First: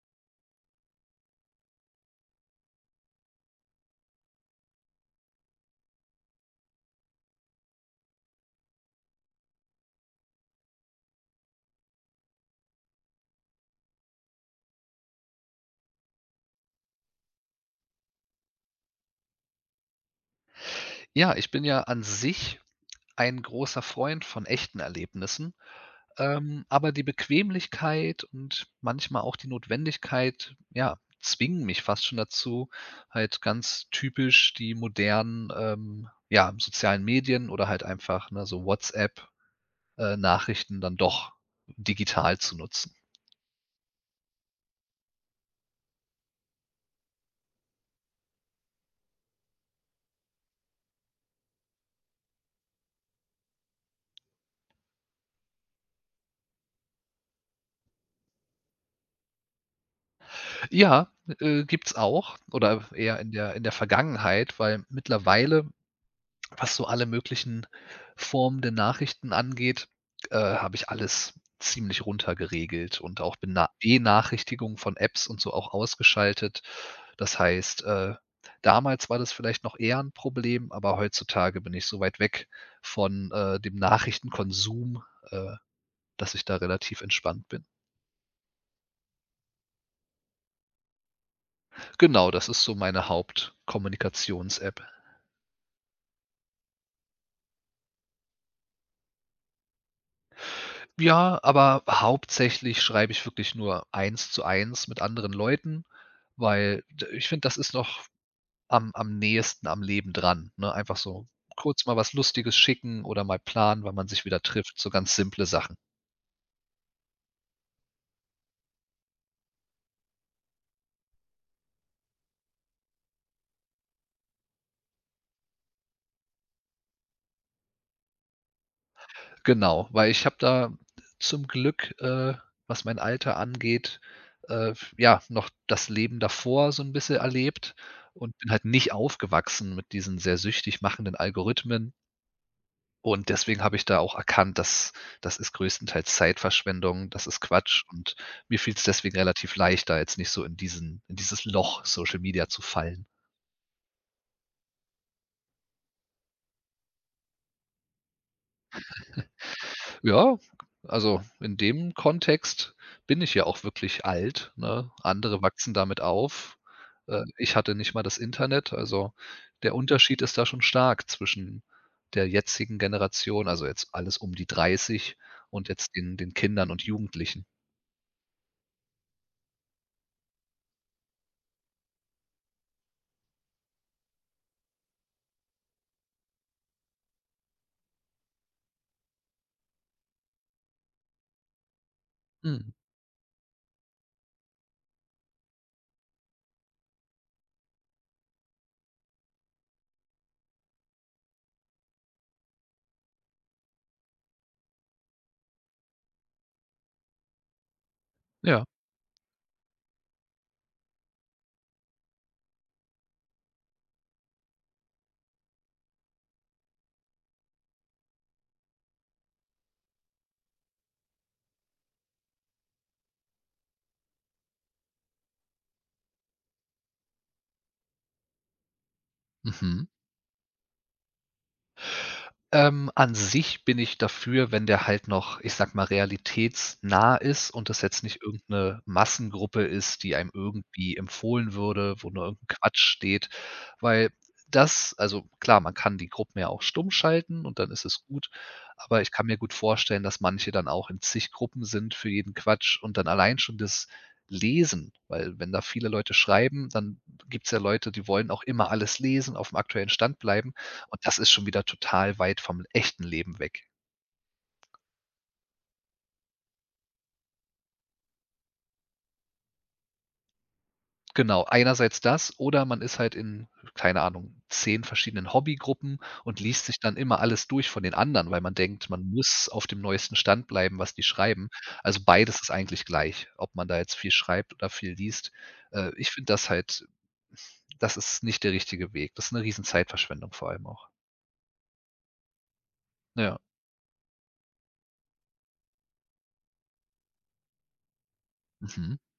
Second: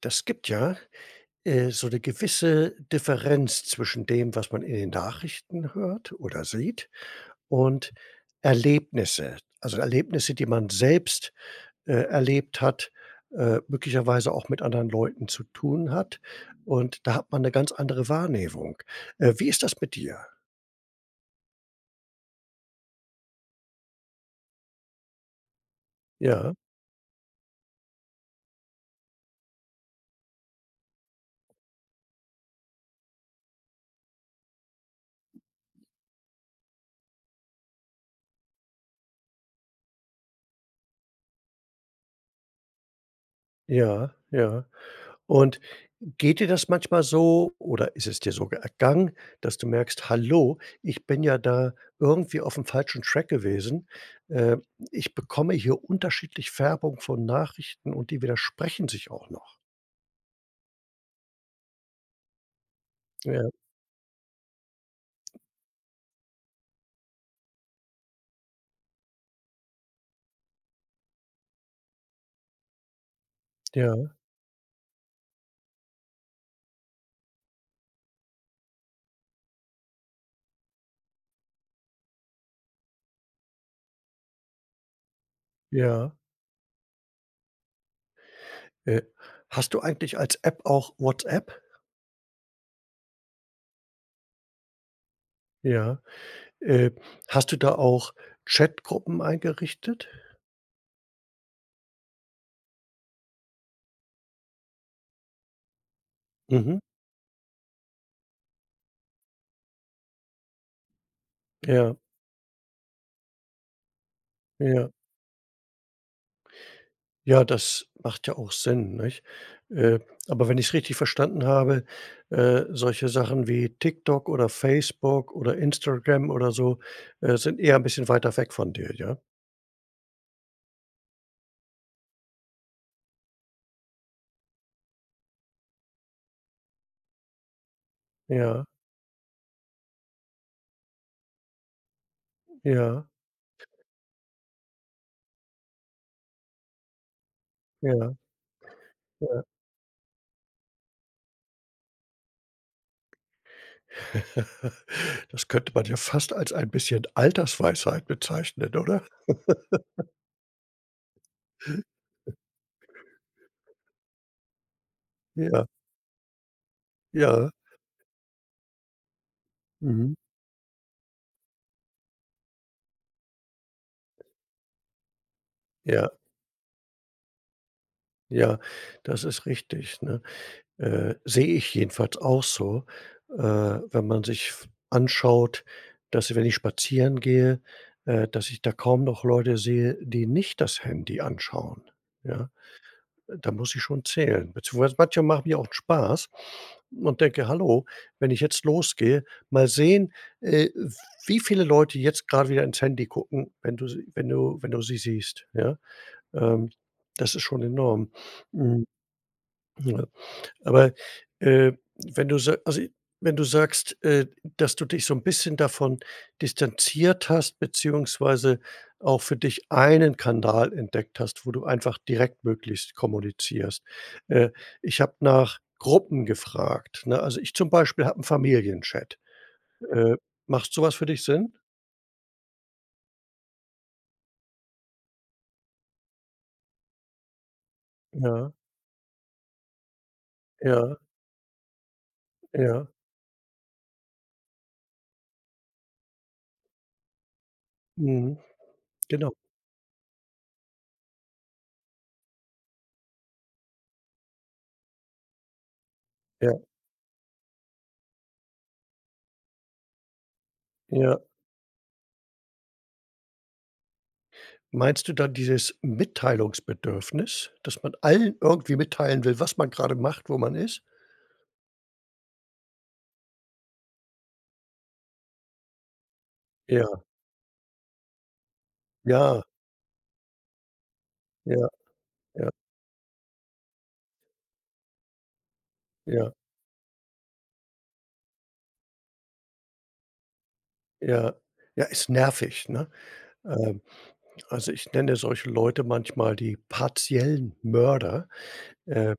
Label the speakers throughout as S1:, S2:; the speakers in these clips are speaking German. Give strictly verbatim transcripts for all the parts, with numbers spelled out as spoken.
S1: Das gibt ja, äh, so eine gewisse Differenz zwischen dem, was man in den Nachrichten hört oder sieht und Erlebnisse. Also, Erlebnisse, die man selbst, äh, erlebt hat, äh, möglicherweise auch mit anderen Leuten zu tun hat. Und da hat man eine ganz andere Wahrnehmung. Äh, wie ist das mit dir?
S2: Ja, ich bin ja an sich ein großer Freund von echten Erlebnissen,
S1: Ja,
S2: ähm, aber die Bequemlichkeit und manchmal auch die Notwendigkeit, ja, zwingen mich fast schon dazu, halt ganz typisch die modernen, ähm, ja, sozialen Medien oder halt einfach, ne, so WhatsApp, äh, Nachrichten dann doch digital zu nutzen.
S1: ja, ja. Und geht dir das manchmal so oder ist es dir so ergangen, dass du merkst: „Hallo, ich bin ja da irgendwie auf dem falschen Track gewesen. Äh, Ich bekomme hier unterschiedlich Färbung von Nachrichten und die widersprechen sich auch noch."
S2: Ja, äh, gibt's auch oder eher in
S1: Ja,
S2: der in der Vergangenheit, weil mittlerweile was so alle möglichen Formen der Nachrichten angeht, äh, habe ich alles ziemlich runtergeregelt und auch Bena
S1: ja,
S2: Benachrichtigungen von Apps und so auch ausgeschaltet. Das heißt, äh, damals war das vielleicht noch eher ein Problem, aber heutzutage bin ich so weit weg von, äh, dem Nachrichtenkonsum, äh,
S1: ja.
S2: dass ich da relativ entspannt bin.
S1: Äh, Hast du eigentlich als App auch WhatsApp?
S2: Genau, das ist so meine Hauptkommunikations-App.
S1: Ja. Äh, Hast du da auch Chatgruppen eingerichtet?
S2: Ja, aber hauptsächlich schreibe ich wirklich nur eins zu eins mit anderen Leuten,
S1: Mhm.
S2: weil d ich finde, das ist noch am am nächsten am Leben dran, ne? Einfach so kurz mal
S1: Ja,
S2: was Lustiges schicken oder mal planen, wann man sich wieder trifft, so
S1: ja.
S2: ganz simple Sachen.
S1: Ja, das macht ja auch Sinn, nicht? Äh, aber wenn ich es richtig verstanden habe, äh, solche Sachen wie TikTok oder Facebook oder Instagram oder so, äh, sind eher ein bisschen weiter weg von dir, ja?
S2: Genau, weil ich habe da zum Glück, äh, was mein Alter angeht, äh, ja, noch das Leben davor so ein bisschen erlebt und bin
S1: Ja,
S2: halt nicht aufgewachsen mit diesen sehr süchtig machenden Algorithmen.
S1: ja,
S2: Und deswegen habe ich da auch erkannt, dass das ist größtenteils Zeitverschwendung, das ist Quatsch,
S1: ja,
S2: und mir fiel's deswegen
S1: ja.
S2: relativ leicht, da jetzt nicht so in diesen in dieses Loch Social Media zu fallen.
S1: Das könnte man ja fast als ein bisschen Altersweisheit bezeichnen, oder?
S2: Ja, also in dem Kontext bin ich ja auch wirklich alt, ne? Andere
S1: Ja,
S2: wachsen damit auf. Äh,
S1: ja,
S2: ich hatte nicht mal das Internet, also der
S1: mhm,
S2: Unterschied ist da schon stark zwischen der jetzigen Generation, also jetzt alles um die dreißig, und jetzt
S1: ja,
S2: den den Kindern und Jugendlichen.
S1: ja, das ist richtig, ne? Äh, sehe ich jedenfalls auch so, äh, wenn man sich f anschaut, dass wenn ich spazieren gehe, äh, dass ich da kaum noch Leute sehe, die nicht das Handy anschauen, ja?
S2: Mhm,
S1: Da muss ich schon zählen. Beziehungsweise manche machen mir auch Spaß und denke: „Hallo, wenn ich jetzt losgehe, mal sehen, äh, wie viele Leute jetzt gerade wieder ins Handy gucken, wenn du sie wenn du wenn du sie siehst", ja? Ähm, Das ist schon enorm.
S2: ja.
S1: Hm, ja. Aber, äh, wenn du sa also, wenn du sagst, äh, dass du dich so ein bisschen davon distanziert hast, beziehungsweise auch für dich einen Kanal entdeckt hast, wo du einfach direkt möglichst kommunizierst. Äh, Ich habe nach Gruppen gefragt, ne? Also, ich zum Beispiel habe einen Familienchat.
S2: Mhm.
S1: Äh, Macht so was für dich Sinn?
S2: Ähm, an sich bin ich dafür, wenn der halt noch, ich sage mal, realitätsnah ist und das jetzt nicht
S1: Ja,
S2: irgendeine Massengruppe ist, die einem
S1: ja,
S2: irgendwie empfohlen würde, wo nur irgend Quatsch
S1: ja.
S2: steht, weil das, also klar, man kann die Gruppen ja auch stumm schalten und dann ist es gut,
S1: Mhm,
S2: aber ich kann
S1: genau.
S2: mir gut vorstellen, dass manche dann auch in zig Gruppen sind für jeden Quatsch und dann allein schon das Lesen, weil wenn da viele Leute
S1: Ja,
S2: schreiben, dann gibt es ja Leute, die wollen auch immer alles lesen, auf dem aktuellen Stand bleiben, und
S1: ja.
S2: das ist schon wieder total weit vom echten Leben weg.
S1: Meinst du dann dieses Mitteilungsbedürfnis, dass man allen irgendwie mitteilen will, was man gerade macht, wo man ist?
S2: Genau, einerseits das oder man ist halt in, keine Ahnung, zehn verschiedenen Hobbygruppen und liest sich dann
S1: Ja,
S2: immer alles durch von den anderen, weil man denkt, man
S1: ja,
S2: muss auf dem neuesten Stand bleiben, was die schreiben.
S1: ja,
S2: Also, beides
S1: ja,
S2: ist eigentlich gleich, ob man da jetzt viel schreibt oder viel liest. Äh, ich finde
S1: ja,
S2: das halt, das ist nicht der richtige Weg. Das ist eine riesen Zeitverschwendung vor allem auch.
S1: ja. Ja, ist nervig, ne?
S2: Ja.
S1: Ähm, also, ich nenne solche Leute manchmal die partiellen Mörder.
S2: Mhm.
S1: Äh,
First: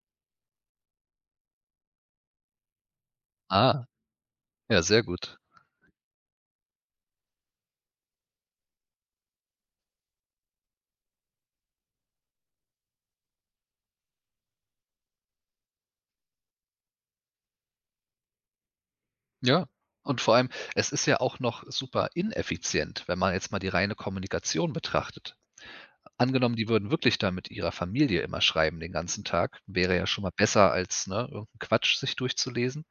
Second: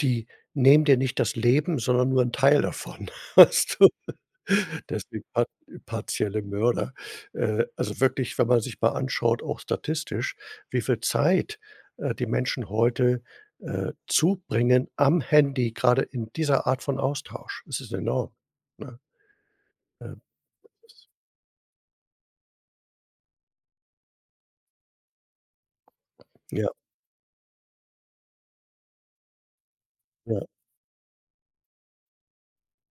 S1: Die nehmen dir nicht das Leben, sondern nur einen Teil davon, weißt
S2: Ah,
S1: du?
S2: ja, sehr
S1: Deswegen
S2: gut.
S1: part partielle Mörder. Äh, also wirklich, wenn man sich mal anschaut, auch statistisch, wie viel Zeit, äh, die Menschen heute, äh, zubringen am Handy, gerade in dieser Art von Austausch. Es ist enorm, ne?
S2: Ja.
S1: Ähm,
S2: Und vor allem, es ist ja auch noch super ineffizient, wenn man jetzt mal die reine Kommunikation betrachtet. Angenommen,
S1: ja,
S2: die würden wirklich da mit ihrer Familie immer schreiben den ganzen Tag, wäre ja schon mal
S1: ja,
S2: besser als, ne, irgendeinen Quatsch sich durchzulesen.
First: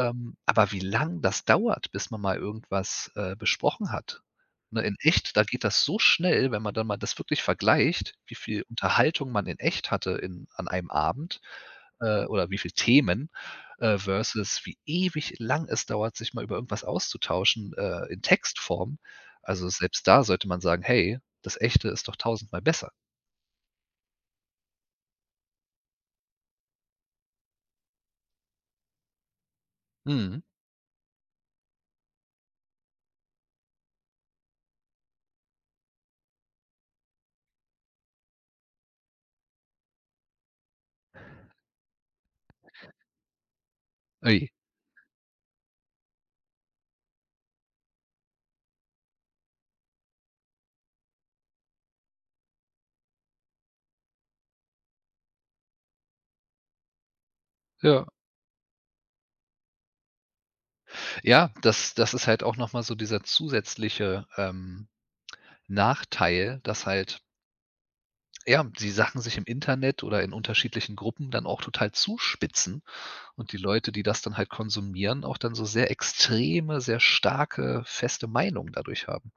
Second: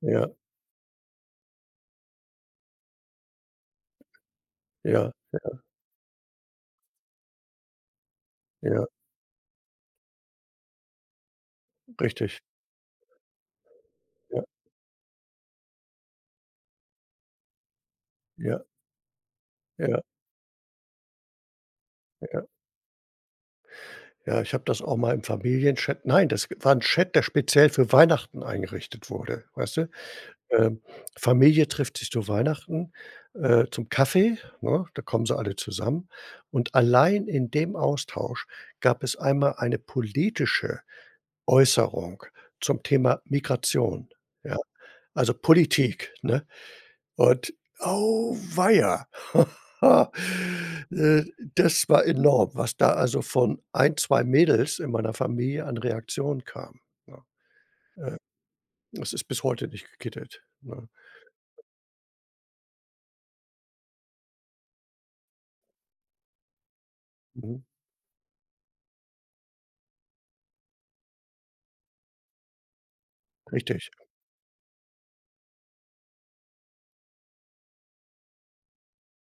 S1: ja,
S2: aber wie lang das dauert, bis man mal irgendwas, äh, besprochen hat, ne, in
S1: ja,
S2: echt, da geht das so schnell, wenn man dann mal das wirklich vergleicht, wie viel
S1: ja,
S2: Unterhaltung man in echt hatte in an einem Abend, äh,
S1: richtig.
S2: oder wie viel Themen, äh,
S1: Ja,
S2: versus wie ewig lang es dauert, sich mal über irgendwas auszutauschen, äh, in
S1: ja,
S2: Textform. Also,
S1: ja,
S2: selbst da sollte man sagen: „Hey, das Echte ist doch
S1: ja.
S2: tausendmal besser.“
S1: Ja, ich habe das auch mal im Familienchat, nein, das war ein Chat, der speziell für Weihnachten eingerichtet wurde, weißt du?
S2: Mhm.
S1: Ähm, Familie trifft sich zu Weihnachten, äh, zum Kaffee, ne? Da kommen sie alle zusammen. Und allein in dem Austausch gab es einmal eine politische Äußerung zum Thema Migration,
S2: Ui,
S1: ja? Also Politik, ne? Und auweia. Äh, Das war enorm, was da also von ein zwei Mädels in meiner Familie an Reaktion kam, ne?
S2: ja.
S1: Äh, Das ist bis heute nicht gekittet, ne?
S2: Ja, das das ist halt auch noch mal so dieser zusätzliche, ähm Nachteil, dass halt,
S1: Mhm,
S2: ja, die Sachen sich im Internet oder in unterschiedlichen Gruppen dann auch total zuspitzen und die
S1: richtig.
S2: Leute, die das dann halt konsumieren, auch dann so sehr extreme, sehr starke, feste Meinungen dadurch haben.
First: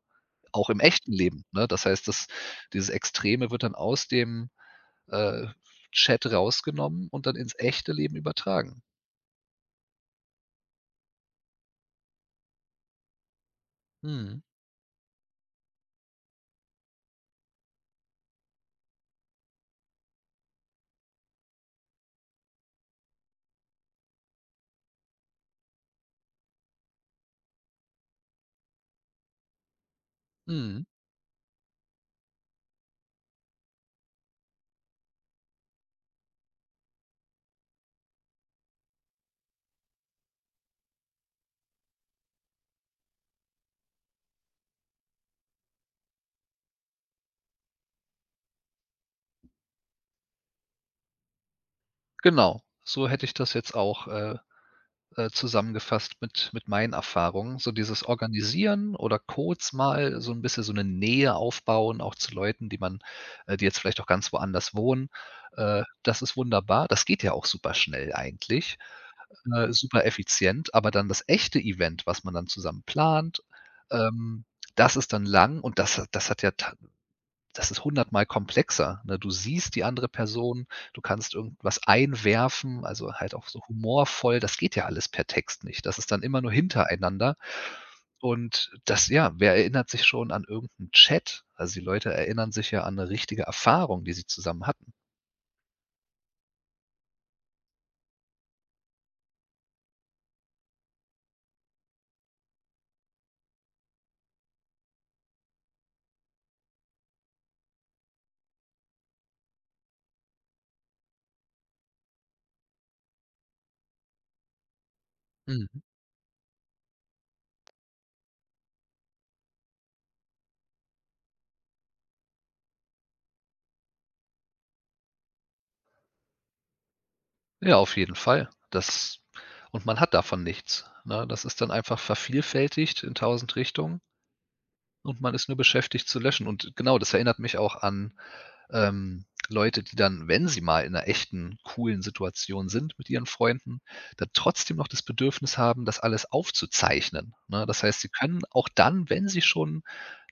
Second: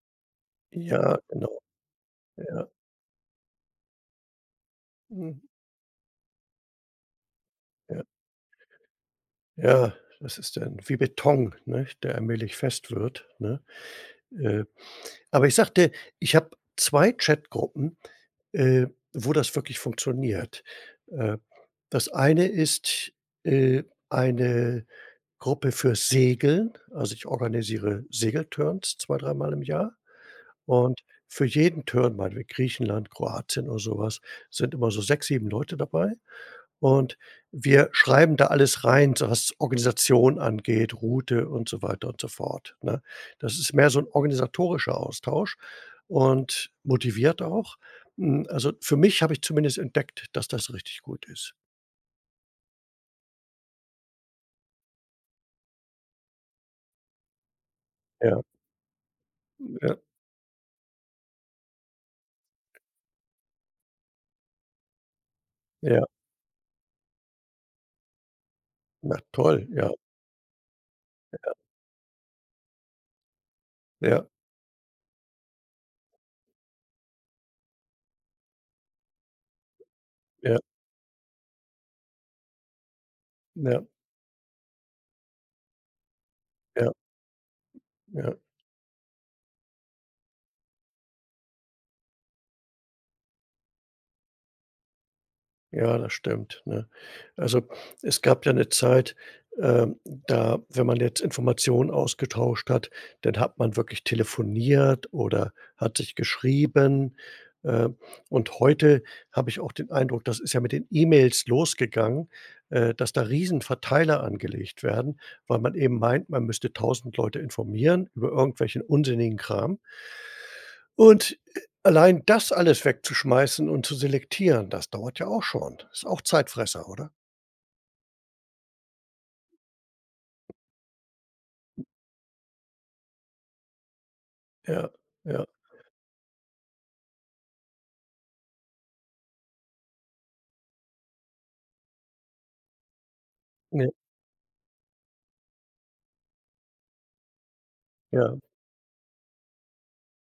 S2: Auch im echten
S1: Ja,
S2: Leben,
S1: genau,
S2: ne? Das heißt, das
S1: ja.
S2: dieses Extreme wird dann aus dem,
S1: Mhm.
S2: äh, Chat rausgenommen und dann ins echte
S1: Ja,
S2: Leben übertragen.
S1: ja, das ist dann wie Beton, ne, der allmählich fest wird, ne?
S2: Mhm,
S1: Äh, aber ich sagte, ich habe zwei Chatgruppen, äh, wo das wirklich funktioniert. Äh, Das eine ist, äh, eine Gruppe für Segeln. Also, ich organisiere Segelturns zwei, dreimal im Jahr
S2: mhm.
S1: und für jeden Turn, meinetwegen Griechenland, Kroatien oder sowas, sind immer so sechs, sieben Leute dabei. Und wir schreiben da alles rein, so was Organisation angeht, Route und so weiter und so fort, ne? Das ist mehr so 'n organisatorischer Austausch und motiviert auch. Hm, also, für mich habe ich zumindest entdeckt, dass das richtig gut ist.
S2: Genau, so hätte ich das jetzt auch, äh, äh, zusammengefasst mit mit meinen Erfahrungen. So dieses
S1: Ja,
S2: Organisieren oder kurz
S1: ja,
S2: mal so ein bisschen so eine Nähe aufbauen, auch zu Leuten, die man, äh, die jetzt vielleicht auch ganz woanders wohnen. Äh,
S1: ja.
S2: das ist wunderbar. Das geht ja auch super schnell eigentlich,
S1: Na toll,
S2: äh,
S1: ja,
S2: super effizient, aber dann das echte Event, was man dann zusammen plant,
S1: ja,
S2: ähm, das ist dann lang und das hat das hat ja, das ist hundertmal komplexer, ne? Du siehst die andere
S1: ja,
S2: Person, du kannst irgendwas einwerfen, also halt auch so
S1: ja,
S2: humorvoll. Das geht ja alles per Text nicht. Das ist dann immer nur
S1: ja,
S2: hintereinander.
S1: ja,
S2: Und das, ja, wer erinnert sich schon an irgendeinen Chat? Also, die Leute erinnern sich ja an eine richtige Erfahrung, die sie zusammen hatten.
S1: ja, das stimmt, ne? Also, es gab ja eine Zeit, ähm, da wenn man jetzt Informationen ausgetauscht hat, dann hat man wirklich telefoniert oder hat sich geschrieben. Äh, und heute habe ich auch den Eindruck, das ist ja mit den E-Mails losgegangen, äh, dass da Riesenverteiler angelegt werden, weil man
S2: Mhm.
S1: eben meint, man müsste tausend Leute informieren über irgendwelchen unsinnigen Kram. Und, äh, allein das alles wegzuschmeißen und zu selektieren, das dauert ja auch schon. Ist auch Zeitfresser, oder?
S2: Ja, auf jeden Fall. Das, und man hat davon nichts, ne? Das ist dann einfach vervielfältigt in tausend Richtungen
S1: Ja,
S2: und man
S1: ja.
S2: ist nur beschäftigt zu löschen. Und genau, das erinnert mich auch an, ähm, Leute, die dann, wenn sie mal in einer echten, coolen Situation sind mit ihren Freunden,
S1: Ne,
S2: dann trotzdem noch das Bedürfnis haben, das alles aufzuzeichnen, ne? Das heißt, sie
S1: ja,
S2: können auch dann, wenn sie schon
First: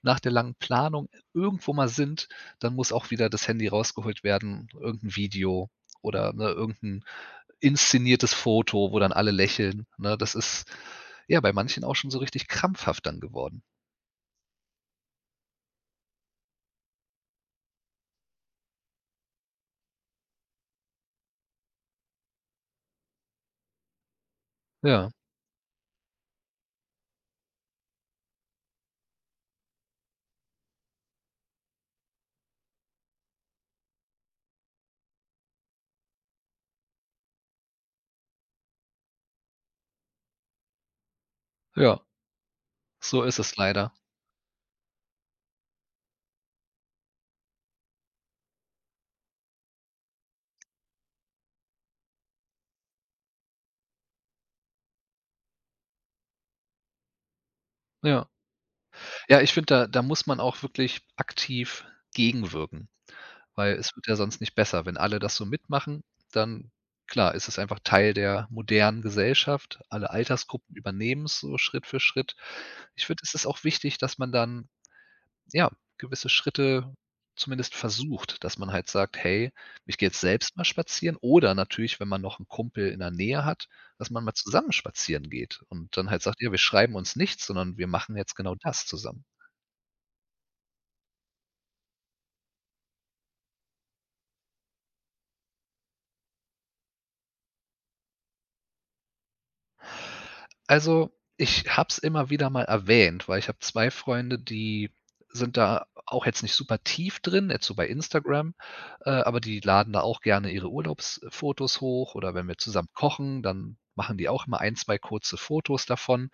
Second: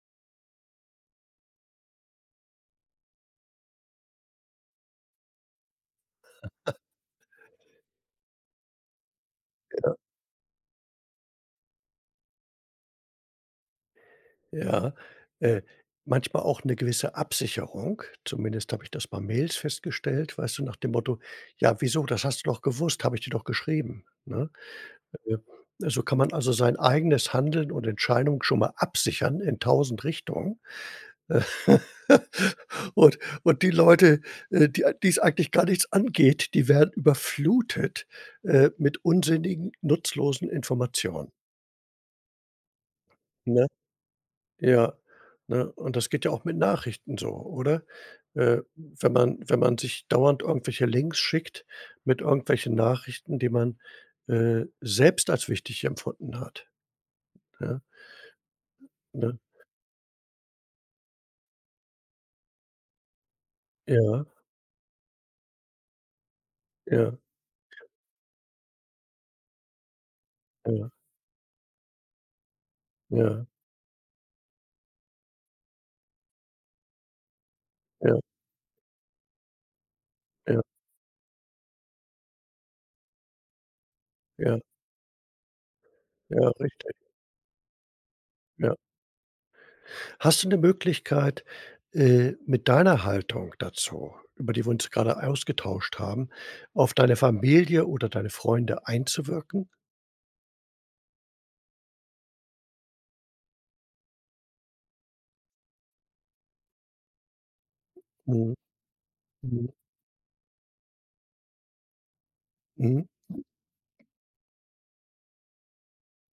S2: nach der langen Planung irgendwo mal sind, dann muss auch wieder das Handy rausgeholt werden, irgendein Video oder, ne, irgend inszeniertes Foto, wo dann alle lächeln, ne? Das ist, ja, bei manchen auch schon so richtig krampfhaft dann geworden.
S1: ja. Äh, Manchmal auch 'ne gewisse Absicherung. Zumindest habe ich das bei Mails festgestellt, weißt du, nach dem Motto: „Ja, wieso? Das hast du doch gewusst, habe ich dir doch geschrieben", ne?
S2: Ja,
S1: Äh, so kann man also sein eigenes Handeln und Entscheidung schon mal absichern in tausend Richtungen. Äh, Und und die Leute, äh, die die's eigentlich gar nichts angeht, die werden überflutet, äh, mit unsinnigen, nutzlosen Informationen,
S2: ja, so ist es
S1: ne?
S2: leider.
S1: Ja, ne? Und das geht ja auch mit Nachrichten so, oder? Äh, wenn man wenn man sich dauernd irgendwelche Links schickt mit irgendwelchen Nachrichten, die man, äh, selbst als wichtig empfunden hat, ja,
S2: Ja.
S1: ne?
S2: Ja, ich finde, da da muss man auch wirklich aktiv gegenwirken, weil es wird ja
S1: Ja,
S2: sonst nicht besser. Wenn alle das so mitmachen, dann
S1: ja,
S2: klar, ist es einfach Teil der modernen Gesellschaft. Alle Altersgruppen
S1: ja,
S2: übernehmen es so Schritt für Schritt. Ich finde, es
S1: ja,
S2: ist auch wichtig, dass man dann, ja, gewisse Schritte zumindest
S1: ja,
S2: versucht, dass man halt sagt: „Hey, ich gehe jetzt selbst
S1: ja,
S2: mal spazieren“, oder natürlich, wenn man noch einen Kumpel in der Nähe hat, dass man mal
S1: ja,
S2: zusammen spazieren geht und dann halt sagt:
S1: ja,
S2: „Ja, wir schreiben
S1: richtig,
S2: uns nichts, sondern wir machen jetzt genau
S1: ja.
S2: das zusammen.“
S1: Hast du eine Möglichkeit, äh, mit deiner Haltung dazu, über die wir uns gerade ausgetauscht haben, auf deine Familie oder deine Freunde einzuwirken?
S2: Also, ich habe es immer wieder mal erwähnt, weil ich habe zwei Freunde, die sind da auch jetzt nicht super tief drin, jetzt so bei
S1: Mhm,
S2: Instagram, äh, aber die
S1: mhm,
S2: laden da auch gerne ihre Urlaubsfotos hoch oder wenn wir zusammen
S1: mhm,
S2: kochen, dann machen die auch immer ein, zwei kurze Fotos davon.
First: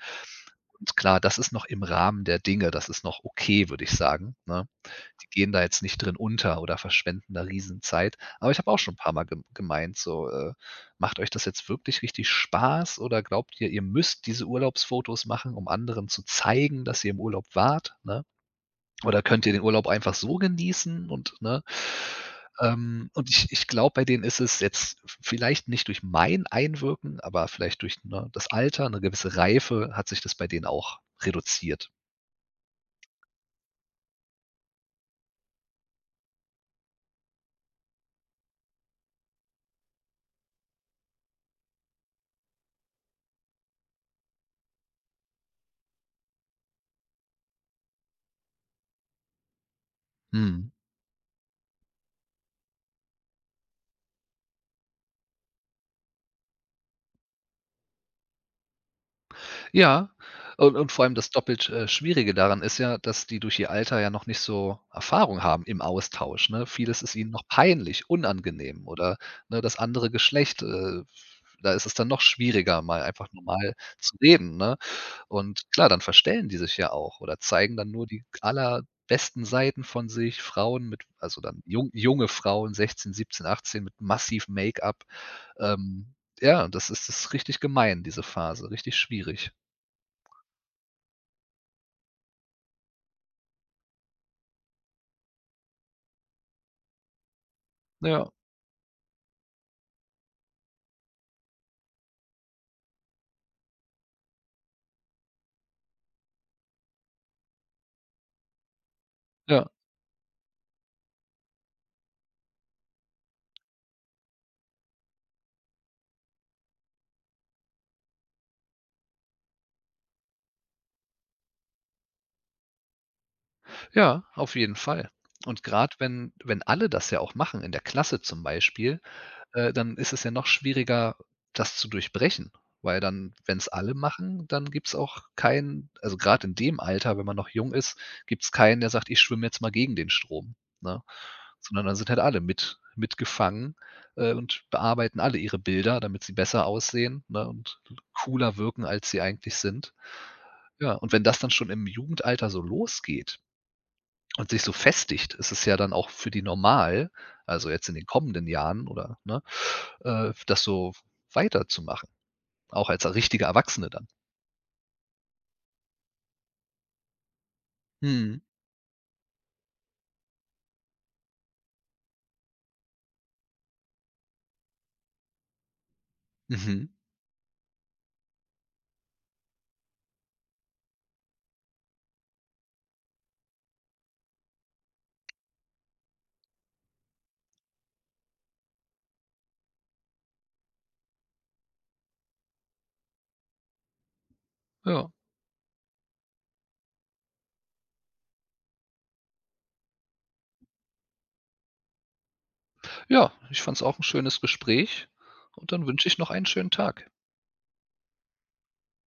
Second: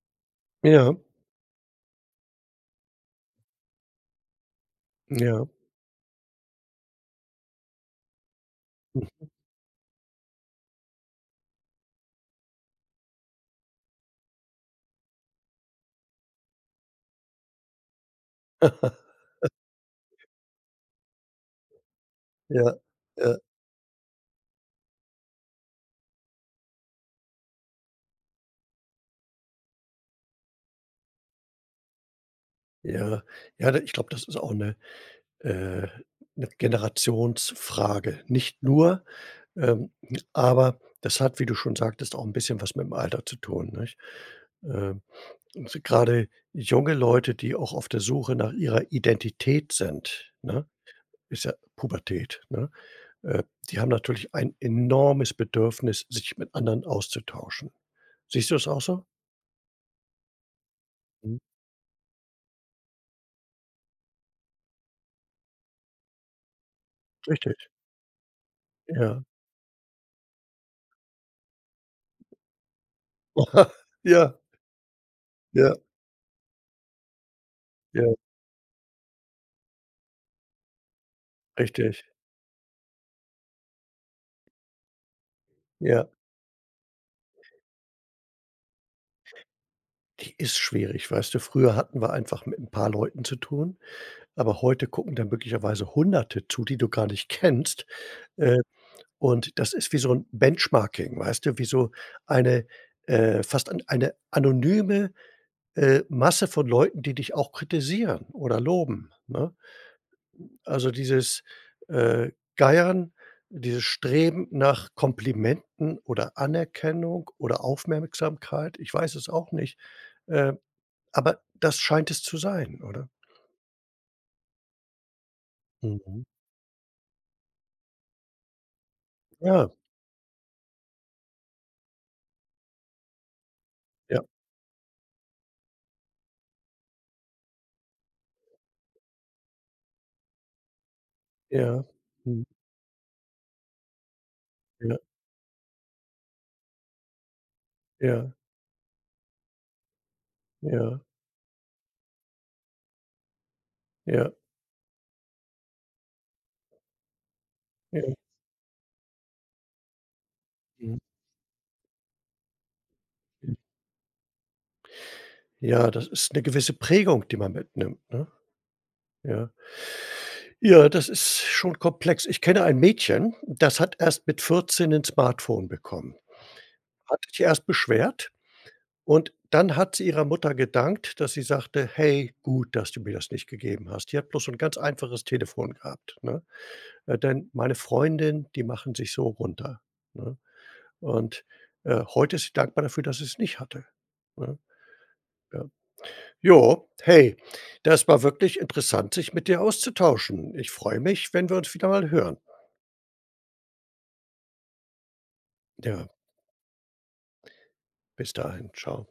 S1: ja.
S2: Und klar, das ist noch im Rahmen der Dinge, das ist noch okay, würde ich sagen, ne? Die
S1: Ja.
S2: gehen da jetzt nicht drin unter oder verschwenden da Riesenzeit. Aber ich habe auch schon 'n paarmal gem gemeint so, äh: „Macht euch das jetzt wirklich richtig Spaß oder glaubt ihr, ihr müsst diese Urlaubsfotos machen, um anderen zu zeigen, dass ihr im Urlaub wart, ne? Oder könnt ihr den Urlaub einfach so genießen?“ Und, ne?
S1: Ja,
S2: Ähm, und
S1: ja,
S2: ich ich glaube, bei denen ist es jetzt vielleicht nicht durch mein Einwirken, aber vielleicht durch, ne, das Alter, eine gewisse Reife hat sich das bei denen auch reduziert.
S1: ja. Ja, da ich glaube, das ist auch eine äh 'ne Generationsfrage. Nicht nur, ähm, aber das hat, wie du schon sagtest, auch ein bisschen was mit dem Alter zu tun, nicht? Ähm, und grade junge Leute, die auch auf der Suche nach ihrer Identität sind, ne?
S2: Mhm.
S1: Ist ja Pubertät, ne? Äh, Die haben natürlich ein enormes Bedürfnis, sich mit anderen auszutauschen. Siehst du es auch so?
S2: Ja, und und vor allem das
S1: Mhm.
S2: doppelt, äh, Schwierige daran ist ja, dass die durch ihr Alter ja noch nicht so Erfahrung haben im Austausch, ne? Vieles ist ihnen noch
S1: Richtig,
S2: peinlich, unangenehm oder,
S1: ja.
S2: ne, das andere Geschlecht, äh, da ist es dann noch schwieriger, mal einfach normal zu
S1: Ja,
S2: reden, ne? Und
S1: ja.
S2: klar, dann verstellen die sich ja auch oder zeigen dann
S1: Ja,
S2: nur die allerbesten Seiten von sich. Frauen mit, also dann jung
S1: richtig.
S2: junge Frauen, sechzehn, siebzehn, achtzehn mit massiv Make-up.
S1: Ja,
S2: Ähm, ja, das ist das ist richtig gemein, diese Phase, richtig schwierig.
S1: die ist schwierig, weißt du? Früher hatten wir einfach mit ein paar Leuten zu tun, aber heute gucken da möglicherweise Hunderte zu, die du gar nicht kennst.
S2: Ja.
S1: Äh, und das ist wie so ein Benchmarking, weißt du, wie so eine, äh fast an eine anonyme, äh, Masse von Leuten, die dich auch kritisieren oder loben, ne?
S2: Ja,
S1: Also, dieses, äh, Geiern, dieses Streben nach Komplimenten oder Anerkennung oder Aufmerksamkeit, ich weiß es auch nicht. Äh, Aber das scheint es zu sein, oder?
S2: ja, auf jeden Fall. Und gerade
S1: Mhm.
S2: wenn wenn alle das ja auch machen, in der Klasse zum Beispiel,
S1: Ja,
S2: äh, dann ist es ja noch schwieriger, das zu durchbrechen, weil dann wenn es alle
S1: ja,
S2: machen, dann gibt's auch keinen, also gerade in dem Alter, wenn man noch jung ist, gibt's keinen, der sagt: „Ich schwimme jetzt mal gegen den Strom“, ne?
S1: ja,
S2: Sondern dann sind halt alle
S1: mhm,
S2: mit mitgefangen, äh, und
S1: ja,
S2: bearbeiten alle ihre Bilder, damit sie besser aussehen, ne, und
S1: ja,
S2: cooler wirken, als sie eigentlich sind. Ja,
S1: ja,
S2: und wenn das dann schon im Jugendalter so losgeht,
S1: ja,
S2: und sich so festigt, ist es ja dann auch für die normal, also jetzt in den
S1: ja.
S2: kommenden Jahren oder, ne, äh, das so
S1: Mhm.
S2: weiterzumachen, auch als richtige Erwachsene dann.
S1: Ja, das ist 'ne gewisse Prägung, die man mitnimmt, ne?
S2: Mhm,
S1: Ja. Ja, das ist schon komplex. Ich kenne ein Mädchen, das hat erst mit vierzehn 'nen Smartphone bekommen.
S2: mhm,
S1: Hat sich erst beschwert und dann hat sie ihrer Mutter gedankt, dass sie sagte: „Hey, gut, dass du mir das nicht gegeben hast." Die hat bloß so 'n ganz einfaches Telefon gehabt, ne? Äh, denn meine Freundin, die machen sich so runter, ne? Und, äh, heute ist sie dankbar dafür, dass sie es nicht hatte, ne?
S2: ja.
S1: Ja. Jo, hey, das war wirklich interessant, sich mit dir auszutauschen. Ich freue mich, wenn wir uns wieder mal hören.
S2: Ja, ich fand es auch ein schönes Gespräch und dann
S1: Ja,
S2: wünsche ich noch einen schönen Tag.
S1: bis dahin. Ciao.